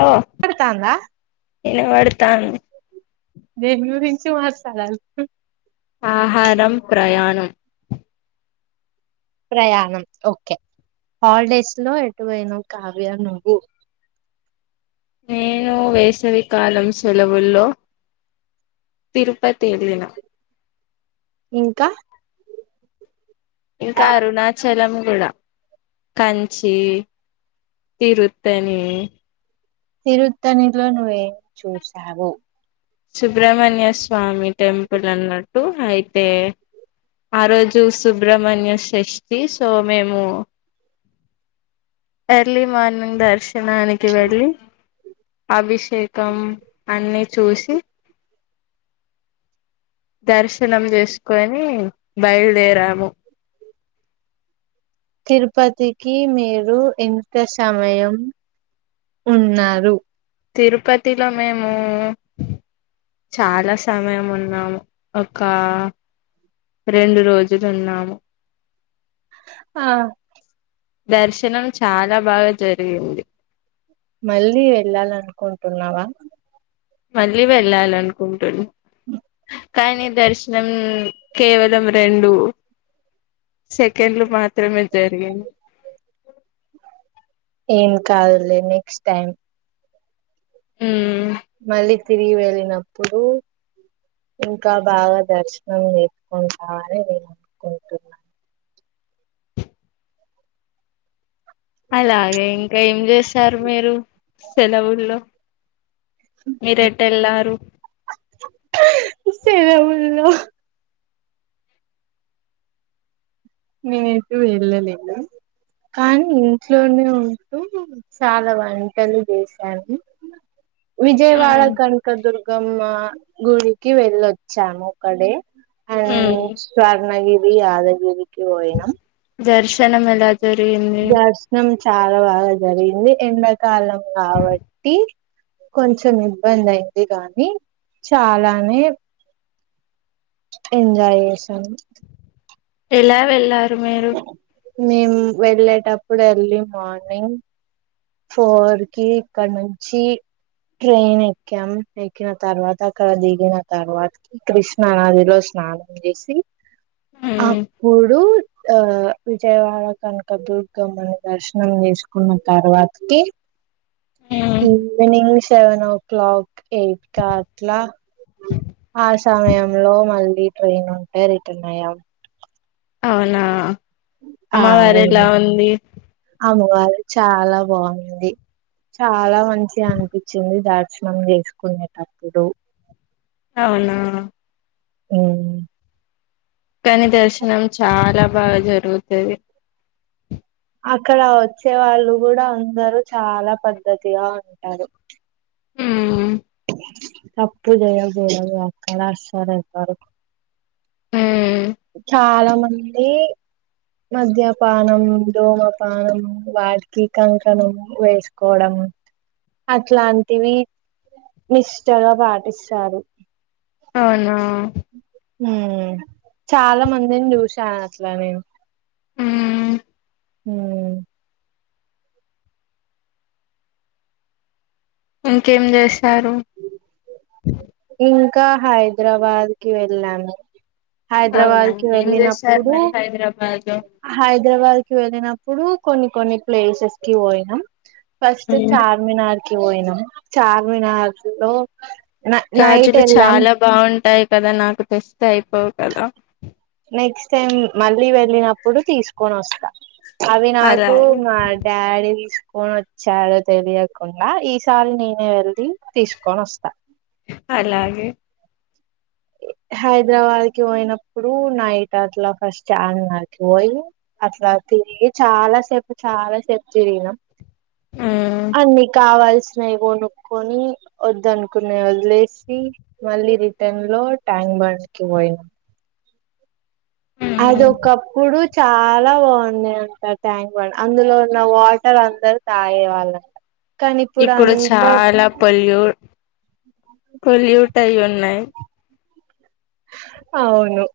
Hello పడుతాందా ఇనపడుతోంది దెను గురించి మాట్లాడాలి ఆహారం ప్రయాణం ప్రయాణం ఓకే హాలిడేస్ లో ఎటు పోయినవు కావ్య నువ్వు నేను వేసవికాలం సెలవుల్లో తిరుపతి వెళ్ళిన ఇంకా ఇంకా అరుణాచలం కూడా కంచి తిరుత్తణి తరుధనిలో నువ్వేం చూశావు సుబ్రహ్మణ్య స్వామి టెంపుల్ అన్నట్టు అయితే ఆ రోజు సుబ్ర్మణ్య షష్ఠి సో మేము ఎర్లీ మార్నింగ్ దర్శనానికి వెళ్ళి అభిష్ అభిషేకం అన్నీ చూసి దర్శనం చేసుకొని బయలుదేరాము తిరుపతికి మీరు ఎంత సమయం ఉన్నారు తిరుపతిలో మేము చాలా సమయం ఉన్నాము ఒక రెండు రోజులున్నాము హా దర్శనం చాలా బాగా జరిగింది మళ్ళీ వెళ్ళాలనుకుంటున్నావా మళ్ళీ వెళ్ళాలనుకుంటున్ కానీ దర్శనం కేవలం రెండు సెకండ్లు మాత్రమే జరిగింది ఏం కాదులే నెక్స్ట్ టైం హ్మ్ మళ్ళీ తిరిగి వెళ్ళినప్పుడు ఇంకా బాగా దర్శనం చేసుకుంటావనే అని నేను అనుకుంటున్నా అలాగే ఇంకా ఏం చేశారు మీరు సెలవుల్లో మీరెటేళ్లారు సెలవుల్లో నేన్ ఎటు వెళ్ళలేదు కానీ ఇంట్లోనే ఉంటూ చాలా వంటలు చేసాను విజయవాడ ఉమ్ కనకదుర్గ గమ్మ గుడికి వెళ్ళొచ్చాము ఒకడే అండ్ ఉమ్ స్వర్ణగిరి యాదగిరికి పోయినాం దర్శనం ఎలా జరిగింది దర్శనం చాలా బాగా జరిగింది ఎండాకాలం కావట్టి కొంచెం ఇబ్బంది అయింది గానీ చాలానే ఎంజాయ్ చేసాం ఎలా వెళ్ళార్ మేం వెళ్ళేటప్పుడు ఎర్లీ మార్నింగ్ ఫోర్ కీ ఇక్కడనుంచి ట్రైన్ ఎక్కాం ఎక్కిన తర్వాత అక్కడ దిగిన తర్వాత కృష్ణనదిలో స్నా స్నానం చేసి ఉమ్ అప్పుడు ఆ విజయవాడ కనుక దుర్గమ్మని దర్శనం చేసుకున్న తర్వా కీ ఉమ్ evening seven o'clock eight కా అట్లా ఆ సమయంలో మళ్ళీ ట్రెయిన్ ఉంటే రిటర్న్ అయ్యాం అవునా ఆ అమ్మవారు ఎలా ఉంది వార్ చాలా బాగుంది చాలా మంచిగా అనిపించింది దర్శనం చేసుకునేటప్పుడు అవునా హ్మ్ కాని దర్శనం చాలా బాగా జరుగుతది అక్కడ వచ్చే వాళ్ళు కూడా అందరూ చాలా పద్ధతిగా ఉంటారు హ్మ్ తప్పు జెయ్యకూడదు అక్కడ అస్సలు ఎవ్వరు ఉమ్ చాలా మంది మద్యపానం దోమపానం వాటికి కంకణం వేసుకోవడం అట్లాంటివి నిష్టగా పాటిస్తారు అవునా ఉ చాలా మందిని చూశా అట్లానే ఉ ఉ ఇంకేం చేస్తారు ఇంకా హైదరాబాదికి వెళ్లాను అవునా హైదరాబాద్ కి ఏం చేశారు వెళ్లినప్పుడు మరి హైదరాబాద్ లో హైదరాబాద్ కి వెళ్ళినప్పుడు కొన్ని కొన్ని ప్లేసెస్ కి పోయినం ఫస్ట్ చార్మినార్ కి పోయినం చార్మినార్ లో నైట్ గాజులు వెళ్ళాం చాలా బాగుంటాయి కదా నాకు తెస్తే అయిపోవు కదా నెక్స్ట్ టైం మళ్ళీ వెళ్లినప్పుడు తీసుకొని వస్తా అవి నాకు అలాగే మా డాడీ తీస్ పోన వచ్చాడు తెలియకుండా ఈసారి నేనే వెళ్ది తీసుకొని వస్తా అలాగే హైదరాబాద్ కి పోయినప్పుడు నైట్ అట్లా ఫస్ట్ చార్మినార్ కి పోయి అట్లా తిరిగి చాలా సేపు చాలా సేపు తిరిగినం ఉమ్ అన్ని కావాల్సి సీనై కొనుక్కొని వద్దనుకున్నాయి వదిలేసి మళ్ళీ రిటర్న్ లో ట్యాంక్ బండ్ కి పోయినా అదొక్కప్పుడు చాలా బాగుంది అంట ట్యాంక్ బండ్ అందులో ఉన్న వాటర్ అందరు తాగే వాళ్ళంట ఇప్పుడు చాలా పొలు పొల్యూట్ అయ్యి ఉన్నాయి అవును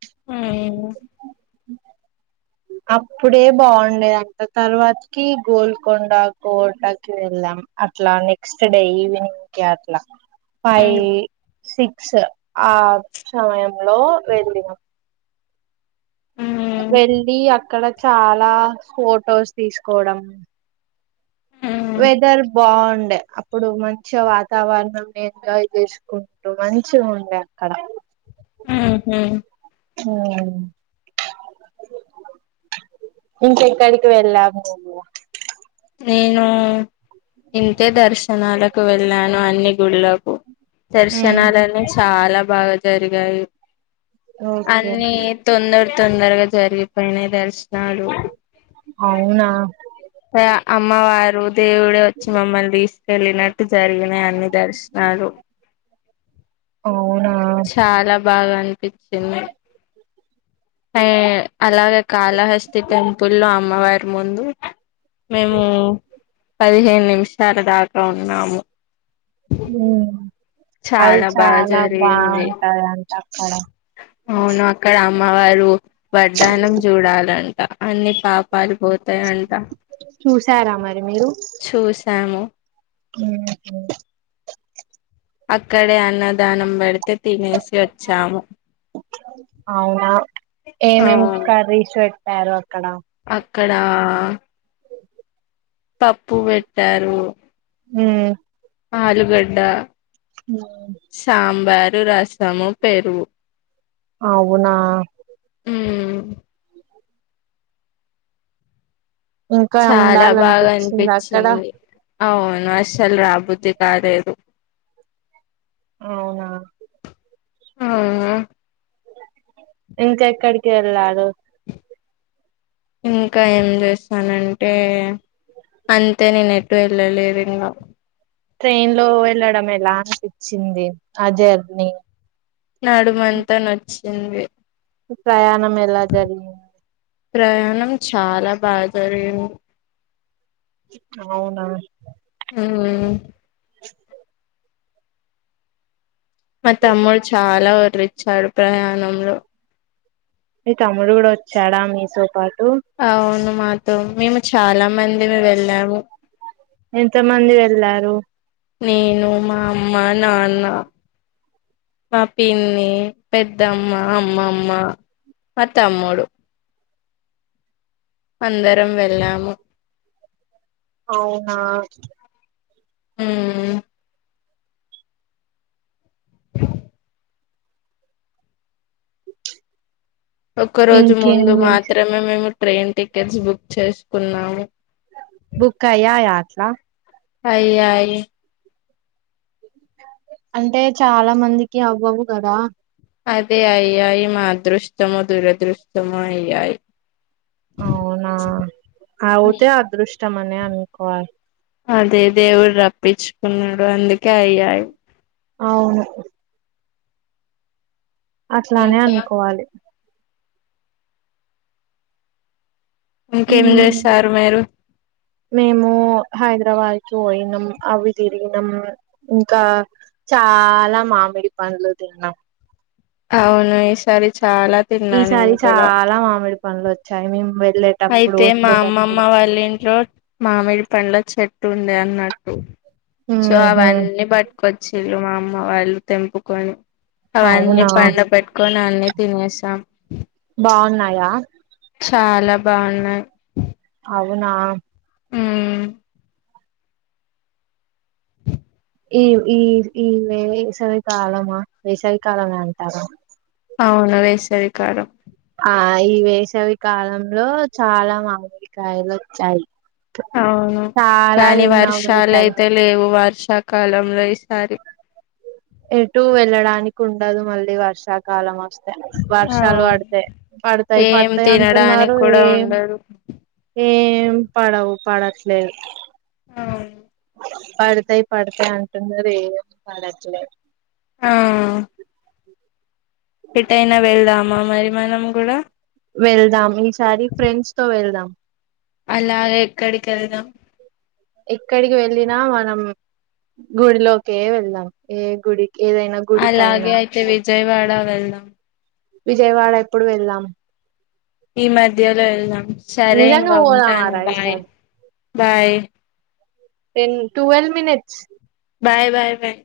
ఉమ్ అప్పుడే బావుండేది అక్క అంత తర్వాతకి గోల్కొండ కోటకి వెళ్ళామ్ మె అట్లా నెక్స్ట్ డే ఈవినింగ్ కి అట్లా ఫైవ్ ఉమ్ సిక్స్ ఆ సమయంలో వెళ్ళినం ఉమ్ వెల్లి అక్కడ చాలా ఫొటోస్ తీసుకోవడం ఉమ్ వెదర్ బావుండే అప్పుడు మంచిగ వాతావరణం ని ఎంజాయ్ చేసుకుంటూ మంచిగుండే అక్కడ ఉహు ఓ ఇంకెక్కడికి వెళ్లావు నువ్వు నేను ఇంతే దర్శనాలకు వెళ్ళాను అన్ని గుడులకు ఉమ్ దర్శనాలన్నీ చాలా బాగా జరిగాయి ఓకే అన్నీ తొందర తొందరగా జరిగిపోయినాయి దర్శనాలు అవునా రా అమ్మవారు దేవుడే వచ్చి మమ్మల్ని తీసుకెళ్లినట్టు జరిగినాయి అన్ని దర్శనాలు అవునా చాలా బాగా అనిపించింది ఏ అలాగే కాళహస్తి టెంపుల్ లో అమ్మవారి ముందు మేము పదిహేను నిమిషాల దాకా ఉన్నాము ఉమ్ అది చాలా బాగా చాలా జరిగింది బాగుంటదంట అక్కడ అవును అక్కడ అమ్మవారు వడ్డానం చూడాలంట అన్ని పా పాపాలు పోతాయంట చూసారా మరి మీరు చూసాము. [unintelligible] అక్కడే అన్నదానం పెడితే తినేసి వచ్చాము. అవునా ఏమేం అవును కర్రీస్ పెట్టారు అక్కడ. అక్కడా పప్పు పెట్టారు. హ్ ఆలుగడ్డా, సాంబార్ రసము, పెరుగు. అవునా మ్మ్ ఇంకా చాలా బాగా ఉండాలనిపించింది అక్కడ అనిపిచ్చింది అవున్. నస్సలు రాబుద్ధి కాలేదు. అవునా అవునా ఇంక ఎక్కడికెల్లారు? ఇంకా ఏం చేస్తానంటే అంతే నేను ఎటు ఎల్లలేదు ఇంగా ట్రైన్ లో వెళ్ళడం ఎలా అనిపిచ్చింది ఆ జర్నీ. నడుమంతా నొచ్చింది. ప్రయాణం ఎలా జరిగి ప్రయాణం చాలా బాగా జరిగింది. అవునా హ్మ్ మా తమ్ముడు చాలా ఒర్రిచ్చాడు ప్రయాణంలో. మీ తమ్ముడు కూడా వచ్చాడా మీతో పాటు. అవును మాతో మేము చాలా మందిమి వెళ్ళాము. ఎంత మంది వెళ్లారు? నేను, మా అమ్మానాన్న. మా పిన్ని, పెద్దమ్మ, అమ్మమ్మ మా తమ్ముడు. అందరం వెళ్ళాము. అవునా హ్ ఒక్కరోజు ముందు ఇంకేంది మాత్రమే మేము ట్రైన్ టికెట్స్ బుక్ చేసుకున్నాము. బుక్ అయ్యాయా అట్లా. అయ్యాయి. అంటే చాలా మందికి అవ్వవు కదా. అదే అయ్యాయి మా అదృష్టమో దురదృష్టమో అయ్యాయి. అవునా అవుతే అదృష్టమనే అనుకోవాలి. అదే దేవుడు రప్పించుకున్నడు అందుకే అయ్యాయి. అవును అట్లానే ఇంకా అనుకోవాలి. ఇంకేం చేశారు మీరు మేము హైదరాబాద్ పోయినం అవి తిరిగినం ఇంకా. చాలా మామిడి పండ్లు తిన్నాం అవును ఈ సారి చ ఈసారి చాలా మామిడి పండ్లు వచ్చాయి మే అయితే మా అమ్మమ్మ వాళ్ళ ఇంట్లో మామిడి పండ్ల చెట్టు ఉంది అన్నట్టు సో ఉహు అవన్నీ పట్టుకొచ్చి మా అమ్మ వాళ్ళు తెంపుకొని అవన్నీ అవునా పండ పెట్టుకొని అన్ని తినేసాం వున్నాయా చాలా బాగున్నాయి అవునా హమ్ ఈ ఈ ఈ వేసవి కాలమా వేసవికాలమే అంటారా అవును వేసవి కాలం ఆ ఈ వేసవి కాలంలో చాలా మామిడి కాయలు వచ్చాయి అవును చాలా కానీ తిన్నాము వర్షాలు ఈసారి అయితే లేవు వర్ష వర్ష కాలంలో ఈసారి ఎటు వెళ్ళడానికి ఉండదు మళ్ళీ వర్షాకాలం వస్తే ఆ వర్షాలు పడితే పడతాయి ఏం పడతాయి తినడానికి అంటున్నారు కూడా ఏం ఉండదు ఏం పడవు పడట్లేదు అవును పడతాయి పడతాయి అంటున్నారు ఏం పడట్లేదు ఆ ఎటైనా వెళ్దామా మరి మనం కూడా వెళ్దాం ఈసారి ఫ్రెండ్స్ తో వెళ్దాం అలా ఎక్కడికి వెళదాం ఎక్కడికి వెళ్ళిన మనం గుడిలోకే వెళ్దాం ఏ గుడి అలాగే అయితే విజయవాడ వెళ్దాం విజయవాడ ఎప్పుడు వెళ్దాం ఈ మధ్యలో వెళ్దాం సరే నిజంగా ఇంకా ఉంటాను పోదామారా బాయ్ ఈసారి bye ten twelve minutes bye bye bye